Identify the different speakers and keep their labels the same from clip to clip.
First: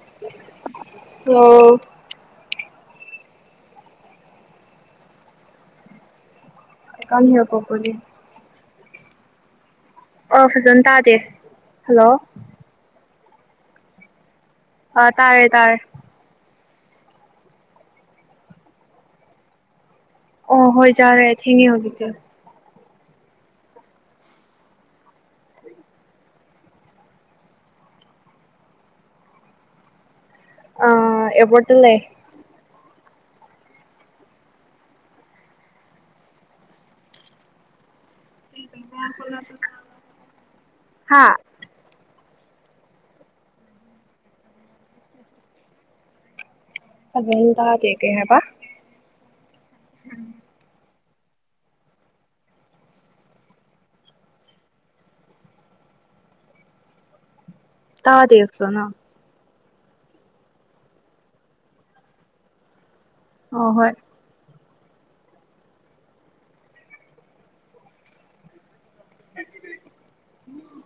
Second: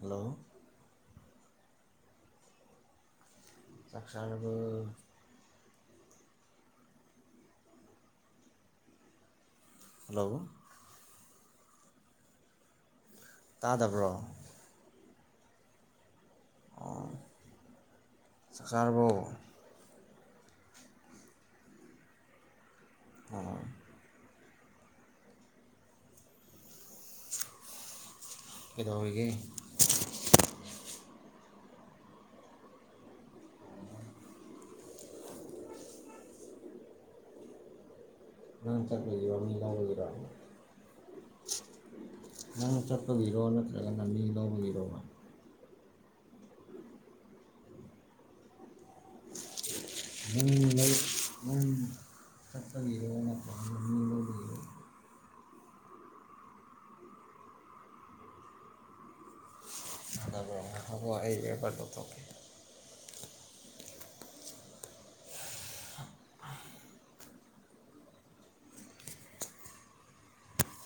Speaker 1: Hello
Speaker 2: ꯑꯣ
Speaker 1: ꯆꯁꯔꯕꯨ
Speaker 2: ꯀꯃꯤ ꯌ ꯀꯣꯄꯗꯤ ꯑ
Speaker 1: ꯍꯜꯂꯣ
Speaker 2: ꯐꯖꯅ ꯇꯥꯗꯦ ꯍꯜꯂꯣ
Speaker 1: ꯇꯥꯗꯕ꯭ꯔꯣ
Speaker 2: ꯑ ꯇꯥꯔꯦ ꯇꯥꯔꯦ
Speaker 1: ꯁꯀꯥꯔꯕꯨ
Speaker 2: ꯑꯣ ꯍꯣꯏ ꯆꯔꯦ ꯊꯦꯡꯉꯦ ꯍꯧꯖꯤꯛꯇꯤ
Speaker 1: ꯑ ꯀꯩꯗꯧ ꯑꯣꯏꯒꯦ
Speaker 2: ꯑ ꯑꯦꯕꯇ ꯂꯩꯦ
Speaker 1: ꯅ ꯆꯠꯂ ꯋꯥ ꯃ ꯂ ꯑꯣꯏꯒꯔ
Speaker 2: ꯍꯥ
Speaker 1: ꯅ ꯅ ꯆꯔ ꯍꯔꯣꯅꯠꯇ ꯃꯤꯗ ꯍꯔꯣꯅꯦ
Speaker 2: ꯐꯖꯦꯟꯗ ꯀꯦꯀꯦ ꯍꯥꯏꯕ
Speaker 1: ꯎꯝ ꯎꯝ ꯆꯠꯠꯇꯕꯤꯔꯣꯅꯄ ꯃꯤꯂꯣꯒꯔꯣ
Speaker 2: ꯇꯥꯗꯤ ꯑꯁꯣꯅ
Speaker 1: ꯍꯕ ꯑꯩꯕꯦ ꯄꯂ ꯇꯦ
Speaker 2: ꯑ ꯍꯣꯏ ꯎꯝ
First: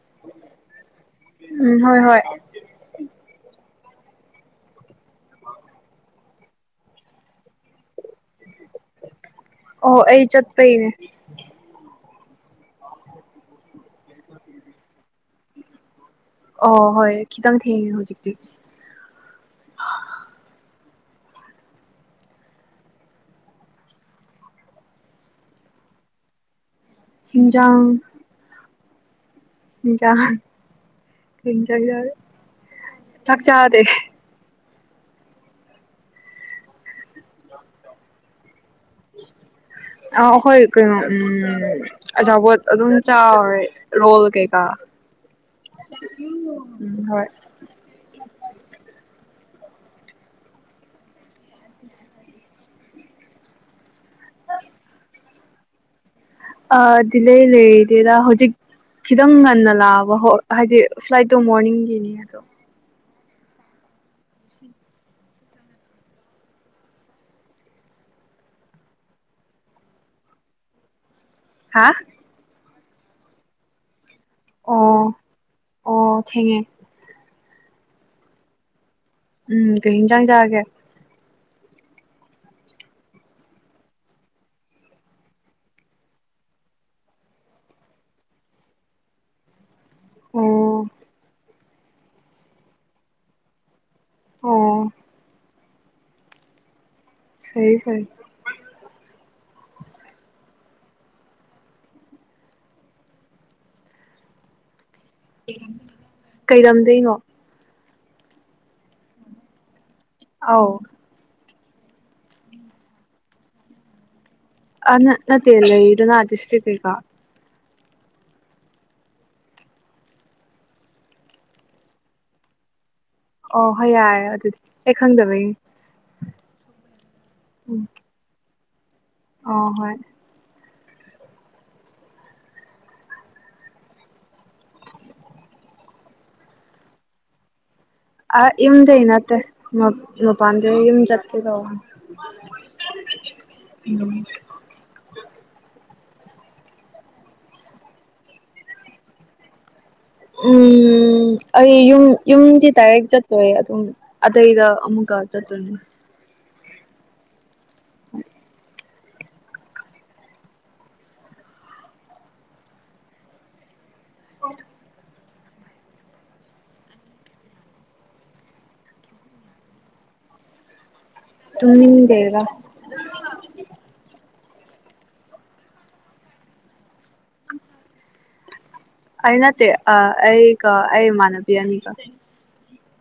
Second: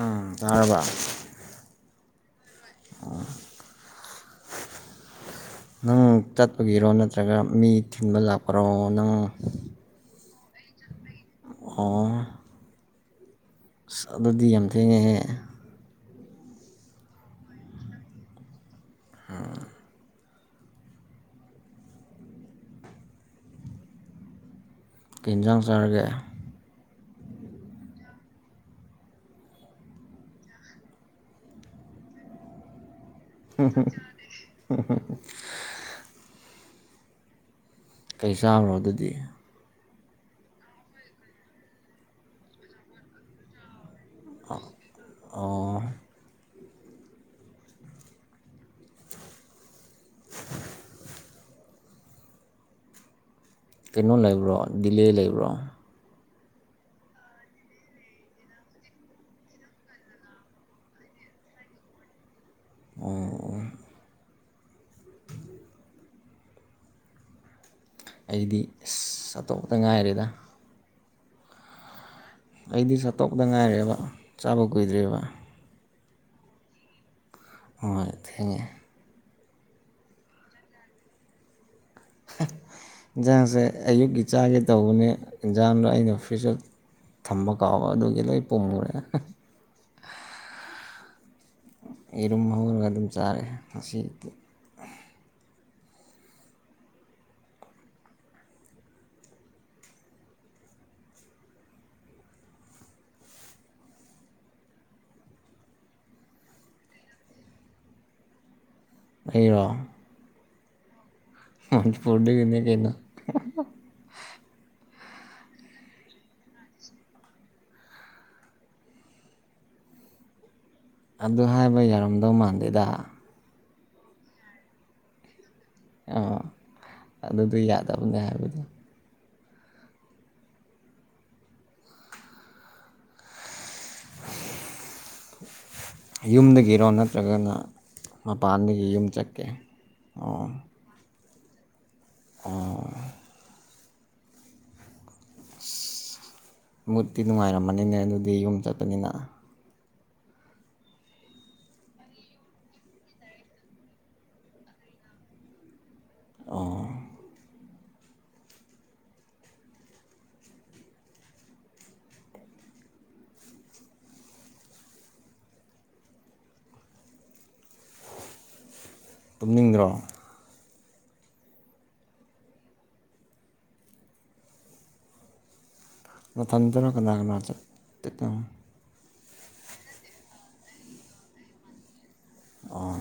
Speaker 1: ꯑ ꯇꯥꯔꯕ
Speaker 2: ꯍꯣꯏ ꯍꯣꯏ ꯎꯝ
Speaker 1: ꯅꯪ ꯆꯠꯄꯒꯤꯔꯣ ꯅꯠꯇ꯭ꯔꯒ ꯃꯤ ꯊꯤꯟꯕ ꯂꯥꯛꯄꯔꯣ ꯅꯪ
Speaker 2: ꯄꯩꯅꯦ
Speaker 1: ꯑꯣ ꯑꯗꯨꯗꯤ ꯌꯥꯝ ꯊꯦꯡꯉꯛꯍꯦ
Speaker 2: ꯑꯣ ꯍꯣꯏ ꯈꯤꯇꯪ ꯊꯦꯡꯉꯦ ꯍꯧꯖꯤꯛꯇꯤ
Speaker 1: ꯑ ꯀꯤꯟꯖꯥꯡ ꯆꯔꯒꯦ
Speaker 2: ꯖꯥꯎ ꯆꯗ ꯆꯖꯗ
Speaker 1: ꯍ ꯀ ꯆꯥꯕ꯭ꯔꯣ ꯑꯗꯨꯗꯤ
Speaker 2: ꯑ ꯑꯩꯈꯣꯏ ꯀꯩꯅꯣ ꯎ ꯑꯆꯥꯥꯄꯣꯠ ꯑꯗꯨꯝ ꯆꯥꯎꯔꯦ ꯔꯣꯜ ꯀꯦꯀꯥ
Speaker 1: ꯑꯣ
Speaker 2: ꯎꯝ ꯍꯣꯏ
Speaker 1: ꯀꯩꯅꯣ ꯂꯩꯕ꯭ꯔꯣ ꯗꯤꯂꯦ ꯂꯩꯕ꯭ꯔꯣ
Speaker 2: ꯑꯗꯤꯂ ꯂꯩꯗꯦꯔ ꯍꯧꯖꯤꯛ ꯈꯤꯇꯪ ꯉꯟꯅ ꯂꯥꯛꯑꯕ ꯍ ꯍꯥꯏꯗꯤ ꯐ꯭ꯂꯥꯏꯠꯇꯣ ꯃꯣꯔꯅꯤꯡꯒꯤꯅꯤ ꯑꯗꯣ
Speaker 1: ꯑꯣ
Speaker 2: ꯎ
Speaker 1: ꯑꯩꯗꯤ ꯆꯥꯊꯣꯛꯞꯇ ꯉꯥꯏꯔꯦꯗ
Speaker 2: ꯍꯥ
Speaker 1: ꯑꯩꯗꯤ ꯁꯠꯇꯣꯛꯇ ꯉꯥꯏꯔꯦꯕ ꯆꯥꯕ
Speaker 2: ꯑꯣ
Speaker 1: ꯀꯨꯏꯗ꯭ꯔꯦꯕ
Speaker 2: ꯑꯣ ꯊꯦꯡꯉꯦ
Speaker 1: ꯃ ꯊꯦ
Speaker 2: ꯎꯝ ꯀꯩ ꯌꯦꯟꯁꯥꯡ ꯆꯥꯛꯑꯒꯦ
Speaker 1: ꯏꯟꯁꯥꯡꯁꯦ ꯑꯌꯨꯛꯀꯤ ꯆꯥꯒꯦ ꯇꯧꯕꯅꯦ ꯏꯟꯖꯥꯡꯗꯣ ꯑꯩꯅ ꯑꯣꯐꯤꯁꯇ ꯊꯝꯕ ꯀꯥꯎꯕ ꯑꯗꯨꯒꯤ ꯂꯣꯏ ꯄꯣꯉꯨꯔꯦ
Speaker 2: ꯑꯣ
Speaker 1: ꯌꯦꯔꯨꯝ ꯍꯧꯔꯒ ꯑꯗꯨꯝ ꯆꯥꯔꯦ ꯉꯁꯤꯗꯤ
Speaker 2: ꯑꯣ ꯁꯩ ꯐꯥꯏ ꯀꯩꯔꯝꯗꯣꯏꯉꯣ
Speaker 1: ꯑꯩꯔꯣ
Speaker 2: ꯑꯧ
Speaker 1: ꯍꯗ ꯐꯣꯗꯦ ꯀ ꯀꯩꯅ
Speaker 2: ꯑꯅ ꯅꯠꯇꯦꯔ ꯂꯩ ꯏ ꯅ ꯑꯇꯤꯁ꯭ ꯀꯦꯀ
Speaker 1: ꯑꯗꯨ ꯍꯥꯏꯕ ꯌꯥꯔꯝꯗꯧ ꯃꯥꯟꯗꯦꯗ
Speaker 2: ꯑꯣ ꯍꯣꯏ ꯌꯥꯔꯦ ꯑꯗꯨꯗꯤ ꯑꯩ ꯈꯪꯗꯕꯩꯅꯦ
Speaker 1: ꯑꯥ ꯑꯗꯨꯗꯤ ꯌꯥꯗꯕꯅꯦ ꯍꯥꯏꯕꯗꯣ
Speaker 2: ꯑ ꯍꯣꯏ
Speaker 1: ꯌꯨꯝꯗꯒꯤꯔꯣ ꯅꯠꯇ꯭ꯔꯒꯅ
Speaker 2: ꯑ
Speaker 1: ꯃꯄꯥꯟꯗꯒꯤ
Speaker 2: ꯏꯝꯗ
Speaker 1: ꯌꯨꯝ
Speaker 2: ꯅꯠꯇ
Speaker 1: ꯆꯠꯀꯦ
Speaker 2: ꯃ
Speaker 1: ꯑꯣ
Speaker 2: ꯄꯥꯟꯗ ꯏ ꯆꯠꯀ ꯀ
Speaker 1: ꯑꯣ
Speaker 2: ꯎ
Speaker 1: ꯃꯨꯠꯇꯤ ꯅꯨꯡꯉꯥꯏꯔꯝꯃꯅꯤꯅꯦ ꯑꯗꯨꯗꯤ ꯌꯨꯝ ꯆꯠꯄꯅꯤꯅ
Speaker 2: ꯎꯝ ꯑꯩ ꯌꯨꯝ ꯌꯨꯝꯗꯤ ꯗꯥꯏꯔꯦꯛ ꯆꯠꯇꯣꯏꯦ ꯑꯗꯨꯝ ꯑꯗꯇꯩꯗ ꯑꯃꯨ ꯀꯥꯖ ꯇꯅ
Speaker 1: ꯑꯣ
Speaker 2: ꯎꯝ ꯍ
Speaker 1: ꯇꯨꯝꯅꯤꯡꯗ꯭ꯔꯣ
Speaker 2: ꯇꯨꯃꯤ ꯂꯩꯗ
Speaker 1: ꯅꯊꯟꯇꯔ ꯀꯅꯥ ꯀꯅꯥ ꯆ ꯆꯠꯇꯪ
Speaker 2: ꯑꯩ ꯅꯠꯇꯦ ꯑ ꯑꯩꯒ ꯑꯩ ꯏꯃꯥꯟꯅꯕꯤ ꯑꯅꯤꯒ
Speaker 1: ꯑꯣ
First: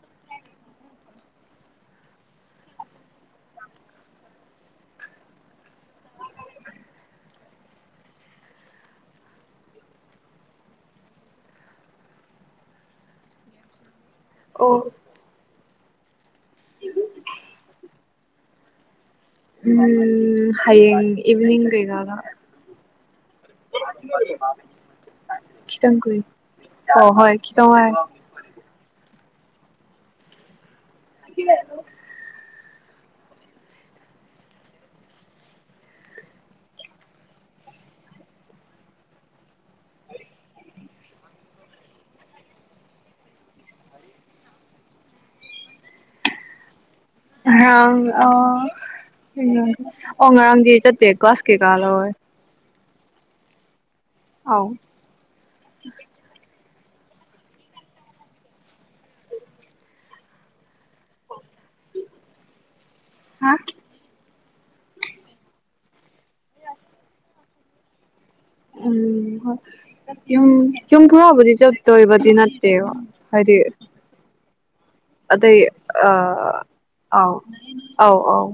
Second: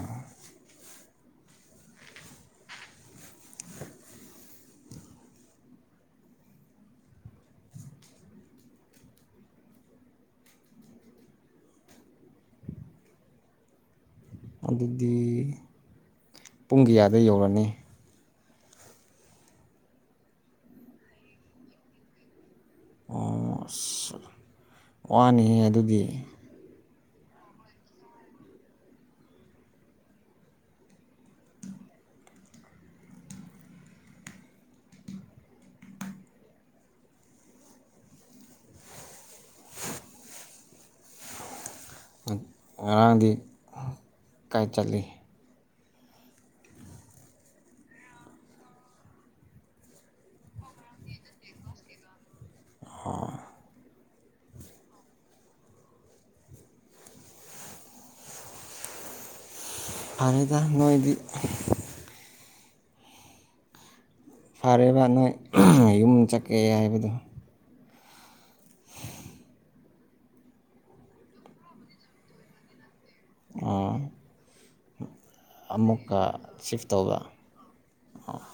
Speaker 2: ꯑꯣ
Speaker 1: ꯑꯗꯨꯗꯤ ꯄꯨꯡ ꯀꯌꯥꯗ ꯌꯧꯔꯅꯤ
Speaker 2: ꯎꯝ ꯍꯌꯦꯡꯡ ꯏꯚꯅꯤꯡꯩ ꯀꯗ
Speaker 1: ꯑꯣ ꯑꯁ ꯋꯥꯅꯤꯍ
Speaker 2: ꯈꯤꯇꯪ
Speaker 1: ꯑꯗꯨꯗꯤ
Speaker 2: ꯀꯨꯏ ꯑꯣ ꯍꯣꯏ ꯀꯗꯥꯏ ꯃ ꯌꯥꯥꯏꯅꯣ
Speaker 1: ꯉꯔꯥꯡꯗꯤ ꯀꯥꯏ ꯆꯠꯂꯤ
Speaker 2: ꯑ ꯑꯣ ꯎꯝ ꯑꯣꯉꯔꯥꯡꯗꯤ ꯆꯠꯇꯦ ꯀꯣꯥꯁ ꯀꯦꯀꯥꯂꯣꯏ
Speaker 1: ꯑ
Speaker 2: ꯑꯥꯎ
Speaker 1: ꯑꯂꯣꯏꯗ ꯅꯗꯤ
Speaker 2: ꯍꯥ
Speaker 1: ꯐꯔꯦꯕ ꯅꯣꯏ ꯌꯨꯝ ꯆꯠꯀꯦ ꯍꯥꯏꯕꯗꯣ
Speaker 2: ꯎꯝ ꯌꯨꯝ ꯌꯨꯝ ꯄꯨꯔ ꯍꯕꯗꯤ ꯆ ꯇꯣꯏꯕ ꯇ ꯅꯇꯩ ꯍꯥꯏꯗꯤ
Speaker 1: ꯑꯣ
Speaker 2: ꯑꯗꯩ ꯑ
Speaker 1: ꯑꯃꯨꯛꯀ ꯁꯤꯐ ꯇꯧꯕ
Speaker 2: ꯑꯥꯎ ꯑꯥꯎ ꯑꯥꯎ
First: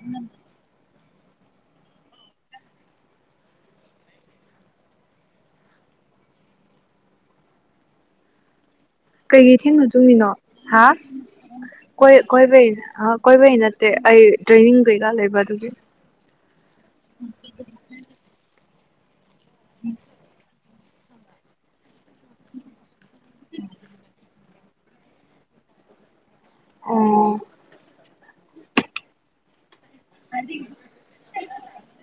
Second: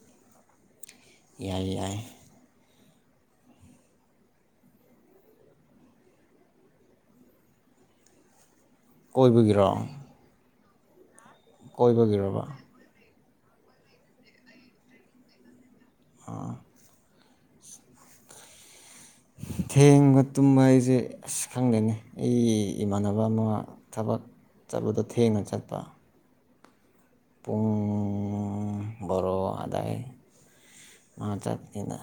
Speaker 2: ꯎꯝ
Speaker 1: ꯏꯏꯥꯏ
Speaker 2: ꯀꯩꯀꯩ
Speaker 1: ꯀꯣꯏꯕꯒꯤꯔꯣ
Speaker 2: ꯊꯦꯡꯅꯗꯣꯃꯤꯅꯣ ꯍꯥ
Speaker 1: ꯀꯣꯏꯕꯒꯤꯔꯕ
Speaker 2: ꯀꯣꯏꯕꯩ ꯀꯣꯏꯕꯩ ꯅꯠꯇꯦ ꯑꯩ ꯇ꯭ꯔꯦꯅꯤꯡ ꯀꯩꯀꯥ ꯂꯩꯕ ꯑꯗꯨꯒꯤ ꯎꯝ ꯊ
Speaker 1: ꯊꯦꯡꯕ ꯇꯨꯝꯕ ꯑꯩꯁꯦ ꯑꯁ ꯈꯪꯒꯅꯤ ꯑꯩ ꯏꯃꯥꯟꯅꯕ ꯊꯕ ꯑꯃ ꯊꯕꯛ ꯆꯠꯄꯗ ꯊꯦꯡꯅ ꯆꯠꯄ
Speaker 2: ꯑ
Speaker 1: ꯄꯨꯡ ꯣꯔꯣ ꯑꯗ ꯃꯥ ꯆꯠꯅ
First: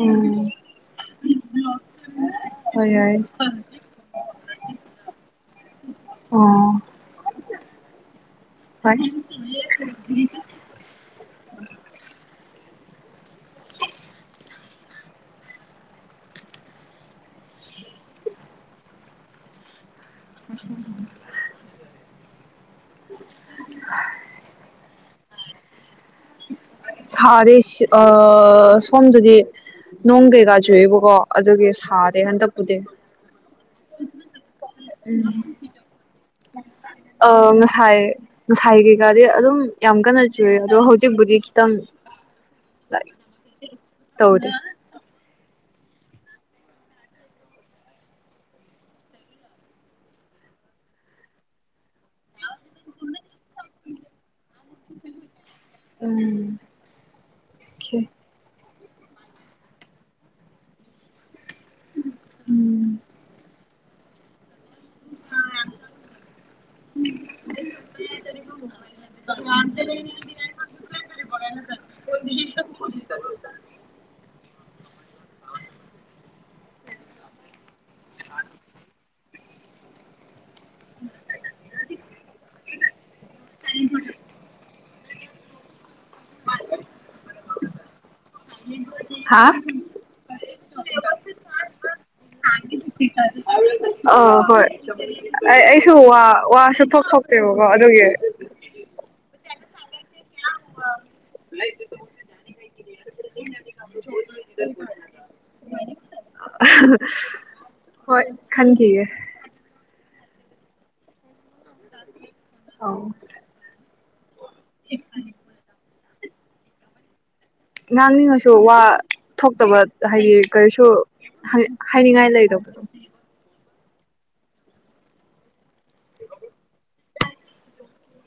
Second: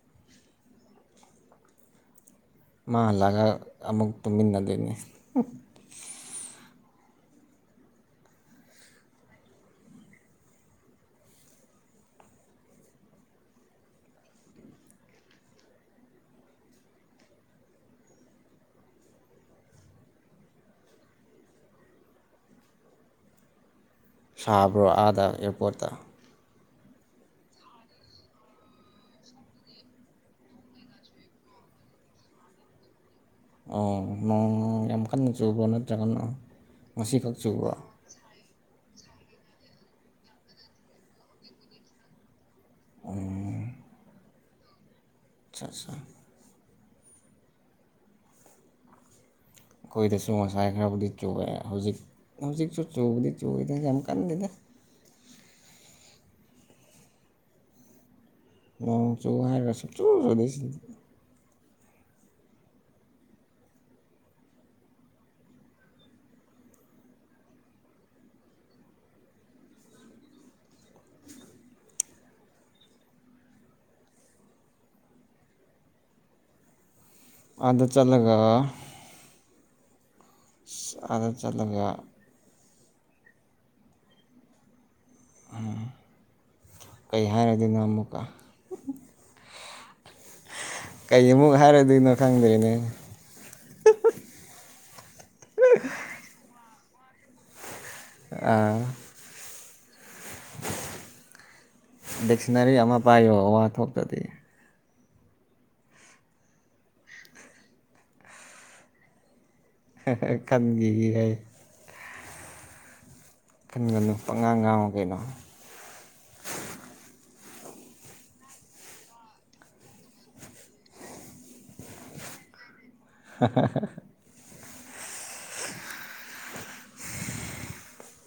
Speaker 2: ꯎꯝ ꯍꯣꯏ ꯌꯥꯏ
Speaker 1: ꯃꯥꯥꯡꯍꯜꯂꯒ ꯑꯃꯨꯛ ꯇꯨꯝꯃꯤꯟꯅꯗꯣꯏꯅꯤ
Speaker 2: ꯑꯣ ꯍ ꯎ ꯑ
Speaker 1: ꯁꯥꯕ꯭ꯔꯣ ꯑꯥꯗ ꯑꯦꯌꯥꯔꯄꯣꯔꯠꯇ
Speaker 2: ꯁꯔꯦ ꯑ ꯁꯗꯔꯤ ꯅꯣꯡ ꯀꯩꯀꯥ ꯆꯨꯏꯕꯀꯣ ꯑꯗꯨꯒꯤ ꯁꯥꯔꯦ ꯍꯟꯗꯛꯄꯨꯗꯤ
Speaker 1: ꯑꯣ ꯅꯣꯡ ꯌꯥꯝ ꯀꯟꯅ ꯆꯨꯕ꯭ꯔꯥ ꯅꯠꯇ꯭ꯔꯒꯅ ꯉꯁꯤꯈꯛ ꯆꯨꯕꯣ
Speaker 2: ꯒꯥꯗꯤ ꯑꯗꯨꯝ ꯌꯥꯝ ꯀꯟꯅ ꯆꯨꯏ ꯑꯗꯣ ꯍꯧꯖꯤꯛꯄꯨꯗꯤ ꯈꯤꯇꯪ ꯇꯧꯗ
Speaker 1: ꯑ ꯑꯠ ꯑꯩꯈꯣꯏꯗꯁꯨ ꯉꯁꯥꯏ ꯈꯔꯕꯨꯗꯤ ꯆꯣꯛꯑꯦ ꯍꯧꯖꯤꯛ ꯍꯧꯖꯤꯛꯁꯨ ꯆꯨꯕꯗꯤ ꯆꯨꯗ ꯌꯥꯝ ꯀꯟꯅꯗꯦꯗ
Speaker 2: ꯎꯝꯦ
Speaker 1: ꯅꯣꯡ ꯆꯨ ꯍꯥꯏꯔꯒ ꯁꯆꯗꯁꯤ
Speaker 2: ꯎꯝ ꯑ ꯌꯥꯝꯄ [inaudible] [unintelligible]
Speaker 1: [inaudible] [unintelligible] ꯑꯗꯨꯗ ꯆꯠꯂꯒ ꯑ ꯆꯂꯒꯦ
Speaker 2: ꯀ
Speaker 1: ꯎꯝ ꯀꯩ ꯍꯥꯏꯔꯗꯤꯅ ꯑꯃꯨꯛꯀ ꯀꯩꯃꯨꯛ ꯍꯥꯏꯔꯗꯣꯏꯅꯣ ꯈꯪꯗ꯭ꯔꯦꯅꯦ
Speaker 2: ꯑ ꯍꯣꯏ ꯑꯩꯁꯨ ꯋꯥ ꯋꯥꯁꯨ ꯊꯣꯛ ꯊꯣꯛꯣꯛꯇꯦꯕꯀꯣ
Speaker 1: ꯑ ꯗꯤꯛꯁꯅꯔꯤ ꯑꯃ ꯄꯥꯏꯌꯣ ꯑꯋꯥꯊꯣꯛꯇꯗꯤ
Speaker 2: ꯍꯣꯏ ꯈꯟꯈꯤꯒꯦ
Speaker 1: ꯈꯟꯈꯤꯈꯤ ꯍꯥꯏ
Speaker 2: ꯑ
Speaker 1: ꯂꯨꯄꯥ ꯑꯉꯥꯡ ꯉꯥꯡꯉ ꯀꯩꯅꯣ
Speaker 2: ꯉꯥꯡꯅꯤꯡꯉꯁꯨ ꯋꯥ ꯊꯣꯛꯇꯕ ꯍꯥꯏꯗꯤ ꯀꯔꯤꯁꯨ ꯍꯥꯏꯅꯤꯡꯉꯥꯏ ꯂꯩꯗꯧꯕꯗꯣ
Speaker 1: [inaudible]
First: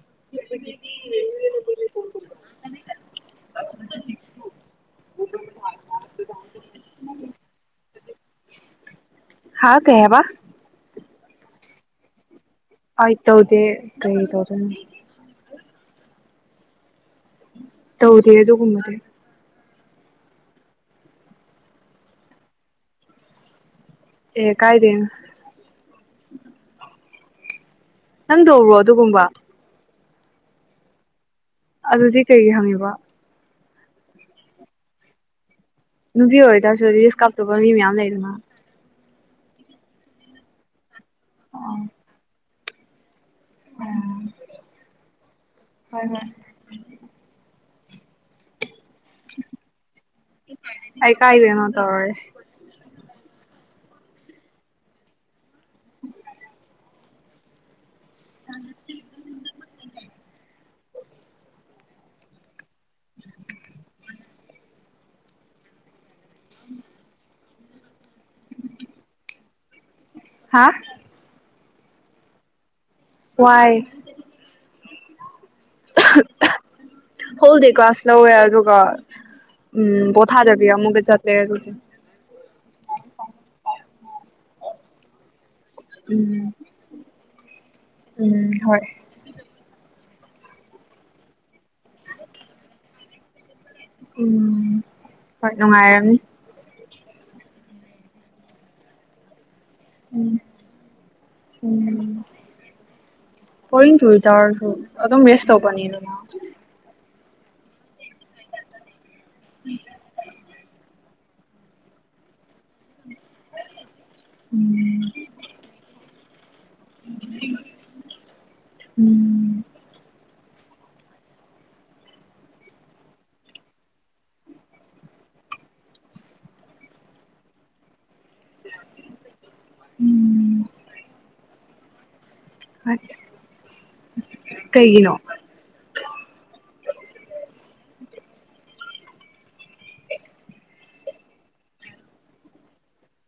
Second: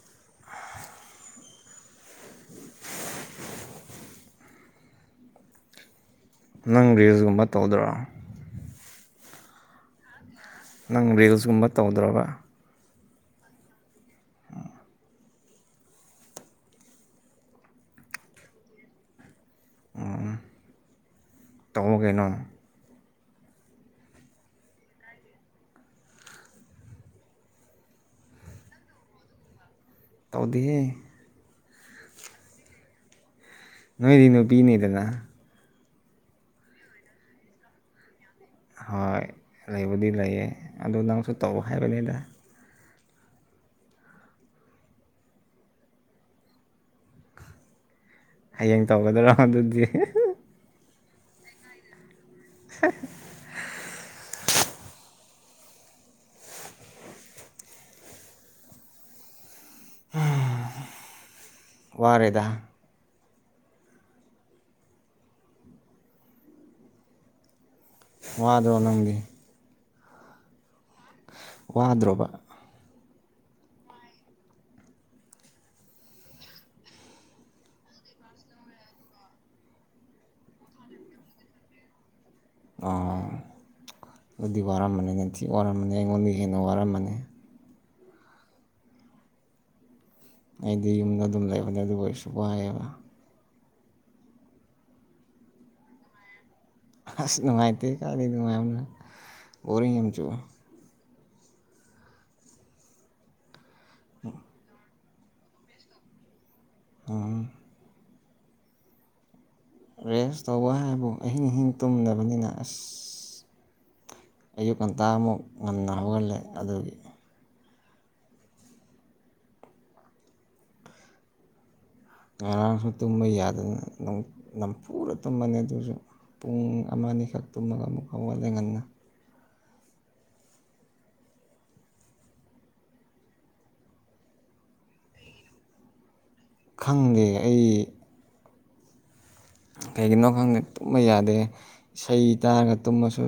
Speaker 1: [inaudible] [inaudible] ꯅꯪ ꯔꯤꯜꯁꯒꯨꯝꯕ ꯇꯧꯗꯣꯏꯔꯣ
Speaker 2: ꯍꯥꯥ ꯀꯌꯥꯕ
Speaker 1: ꯅꯪ ꯔꯤꯜꯁꯀꯨꯝꯕ ꯇꯧꯗ꯭ꯔꯕ
Speaker 2: ꯑꯥꯏ ꯇꯧꯗꯦ ꯀꯩꯗꯧꯔ ꯇꯧ ꯊꯒꯗꯒꯨꯝꯃꯗ
Speaker 1: ꯇꯧꯕꯒꯅꯣ
Speaker 2: ꯑꯦ ꯀꯥꯏꯗꯅ ꯅꯪꯗꯔꯣ ꯑꯗꯨꯒꯨꯝꯕ
Speaker 1: ꯇꯧꯗꯤꯌꯦ
Speaker 2: ꯑꯗꯨꯗꯤ ꯀꯩꯒꯤ ꯍꯪꯉꯤꯕ
Speaker 1: ꯅꯣꯏꯗꯤ ꯅꯨꯄꯤꯅꯤꯗꯅ
Speaker 2: ꯅꯨꯄꯤ ꯑꯣꯏꯇꯥꯔꯁꯨ ꯔꯤꯁ ꯀꯥꯞꯇꯣꯛꯄ ꯃꯤ ꯃꯌꯥꯝ ꯂꯩꯗꯅ
Speaker 1: ꯍꯣꯏ ꯂꯩꯕꯨꯗꯤ ꯂꯩꯌꯦ ꯑꯗꯣ ꯅꯪꯁꯨ ꯇꯧ ꯍꯥꯏꯕꯅꯤꯗ
Speaker 2: ꯎ ꯍꯣꯏ ꯍꯣꯏ
Speaker 1: ꯍꯌꯦꯡ ꯇꯧꯒꯗꯔꯣ ꯑꯗꯨꯗꯤ
Speaker 2: ꯑꯩ ꯀꯥꯏꯗꯦꯅꯣ ꯇꯔꯔꯦ
Speaker 1: [inaudible] ꯋꯥꯔꯦꯗ
Speaker 2: [inaudible] ꯎꯝ
Speaker 1: ꯋꯥꯗ ꯑꯅꯝꯒꯤ
Speaker 2: ꯍꯥꯥ
Speaker 1: ꯋꯥꯗ꯭ꯔꯕ
Speaker 2: ꯋꯥꯏ ꯍꯣꯜ ꯗ ꯀ꯭ꯂ ꯀ꯭ꯂꯥꯁ ꯂꯧꯋꯦ ꯑꯗꯨꯒ ꯎꯝ ꯀꯣꯊꯥꯗꯕꯤ ꯑꯃꯨꯛ ꯆꯠ ꯂꯩꯒꯦꯒ
Speaker 1: ꯑ ꯑꯗꯨꯗꯤ ꯋꯥꯔꯝꯕꯅꯤꯅ ꯊꯤ ꯋꯥꯔꯝꯃꯅꯤ ꯑꯩꯉꯣꯟꯗ
Speaker 2: ꯎꯝ
Speaker 1: ꯍꯦꯟꯅ ꯋꯥꯔꯃꯅꯤ
Speaker 2: ꯎꯝ ꯍꯣꯏ
Speaker 1: ꯑꯩꯗꯤ ꯌꯨꯝꯗ ꯑꯗꯨꯝ ꯂꯩꯕꯅꯦ ꯑꯗꯨꯕꯨ ꯑꯣꯏꯔꯁꯨ ꯋꯥꯏꯑꯕ
Speaker 2: ꯎꯝ ꯍꯣꯏ ꯅꯨꯡꯉꯥꯏꯔꯝꯅꯤ
Speaker 1: ꯑꯁ ꯅꯨꯡꯉꯥꯏꯇꯦ ꯀꯗꯤ ꯅꯨꯡꯉꯥꯏꯕꯅ ꯕꯣ ꯌꯥꯝꯆꯨ
Speaker 2: ꯎꯝ ꯎꯝ ꯄꯣꯏꯟ ꯇꯨ ꯇꯧꯔꯁꯨ ꯑꯗꯨꯝ ꯋꯦꯁ ꯇꯧꯕꯅꯤꯅ
Speaker 1: ꯎꯝ ꯔꯦꯁ ꯇꯧꯕ ꯍꯥꯏꯕꯨ ꯑꯍꯤꯡ ꯑꯍꯤꯡ ꯇꯨꯝꯗꯕꯅꯤꯅ ꯑꯁ ꯑꯌꯨꯛ
Speaker 2: ꯎꯝ
Speaker 1: ꯉꯟꯇꯥꯃꯨꯛ ꯉꯟꯅ ꯍꯧꯒꯜꯂꯦ ꯑꯗꯨꯒꯤ
Speaker 2: ꯎꯝ
Speaker 1: ꯉꯔꯥꯡꯁꯨ ꯇꯨꯝꯕ ꯌꯥꯗꯅ ꯅꯝ ꯄꯨꯔ ꯇꯨꯝꯃꯅꯤ ꯑꯗꯨꯁꯨ ꯄꯨꯡ ꯑꯃ ꯑꯅꯤ ꯁꯛꯛꯇꯨꯃ ꯑꯃꯨꯛꯥꯎꯋꯥ ꯂꯩ ꯉꯅ
Speaker 2: ꯎꯝ
Speaker 1: [unintelligible]
Speaker 2: ꯀꯩꯒꯤꯅꯣ
Speaker 1: ꯈꯪꯒꯦ ꯑꯩ ꯀꯩꯒꯤꯅꯣ ꯈꯪꯗꯦ ꯇꯨꯝꯕ ꯌꯥꯗꯦ ꯏꯁꯩ ꯇꯥꯔꯒ ꯇꯨꯝꯃꯁꯨ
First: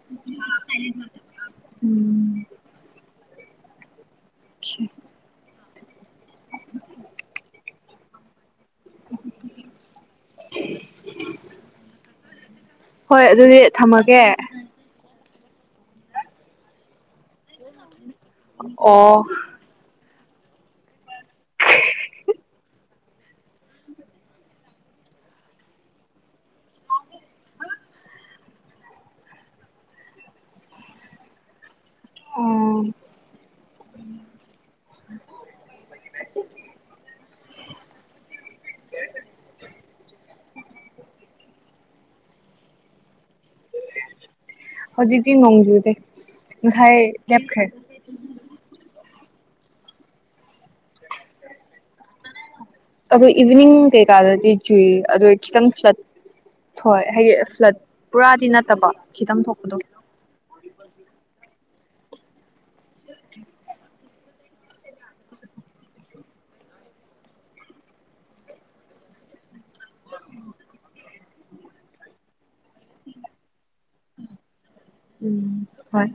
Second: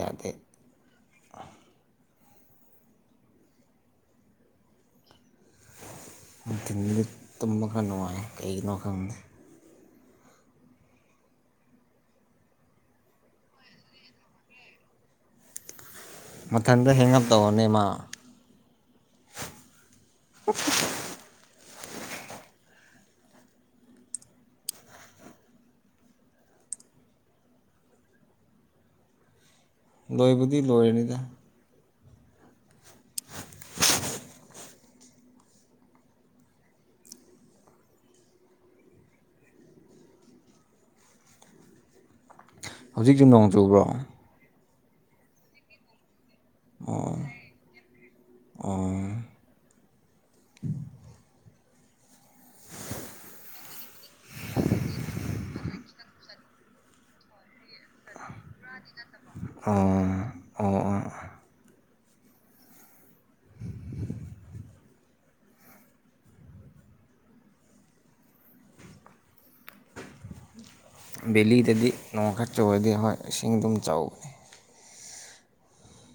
Speaker 1: ꯌꯥꯗꯦ
Speaker 2: ꯎꯝ ꯎ
Speaker 1: ꯅꯨꯡꯊꯤꯟꯗꯨꯗꯤ ꯇꯨꯝꯕ ꯈꯔ ꯅꯨꯡꯉꯥꯏ ꯀꯩꯒꯤꯅꯣ ꯈꯪꯗꯦ [unintelligible]
Speaker 2: ꯍꯣꯏ ꯑꯗꯨꯗꯤ ꯊꯝꯃꯒꯦ
Speaker 1: ꯃꯊꯟꯇ ꯍꯦꯡꯑꯞ ꯇꯧꯔꯅꯦꯃ
Speaker 2: ꯑꯣ
Speaker 1: ꯎ [unintelligible] ꯂꯣꯏꯕꯨꯗꯤ ꯂꯣꯏꯔꯅꯤꯗ
Speaker 2: ꯑꯣ
Speaker 1: [unintelligible] [inaudible] ꯍꯧꯖꯤꯛꯁꯨ ꯅꯣꯡ ꯆꯨꯕ꯭ꯔꯣ
Speaker 2: ꯍꯧꯖꯤꯛꯇꯤ ꯅꯣꯡꯖꯨꯗꯦ ꯉꯁꯥꯏ ꯂꯦꯞꯈ꯭ꯔꯦ꯫
Speaker 1: [inaudible]
Speaker 2: ꯑꯗꯣ ꯏꯚꯤꯅꯤꯡ ꯀꯩꯀꯥꯗꯗꯤ ꯆꯨꯏ ꯑꯗꯣ ꯈꯤꯇꯪꯠ ꯍꯣꯏ ꯍꯥꯏꯗꯤ ꯐ꯭ꯂꯠ ꯄꯨꯔꯥꯗꯤ ꯅꯠꯇꯕ ꯈꯤꯇꯪ ꯊꯣꯛꯄꯗꯣ
Speaker 1: ꯑꯣ ꯑꯣ ꯑꯣ [unintelligible] ꯕꯦꯂꯤꯗꯗꯤ ꯅꯣꯡ ꯈꯔ ꯆꯔꯗꯤ ꯍꯣꯏ ꯏꯁꯤꯡ ꯑꯗꯨꯝ ꯆꯥꯎꯕꯅꯤ
Speaker 2: ꯎꯝ ꯍꯣꯏ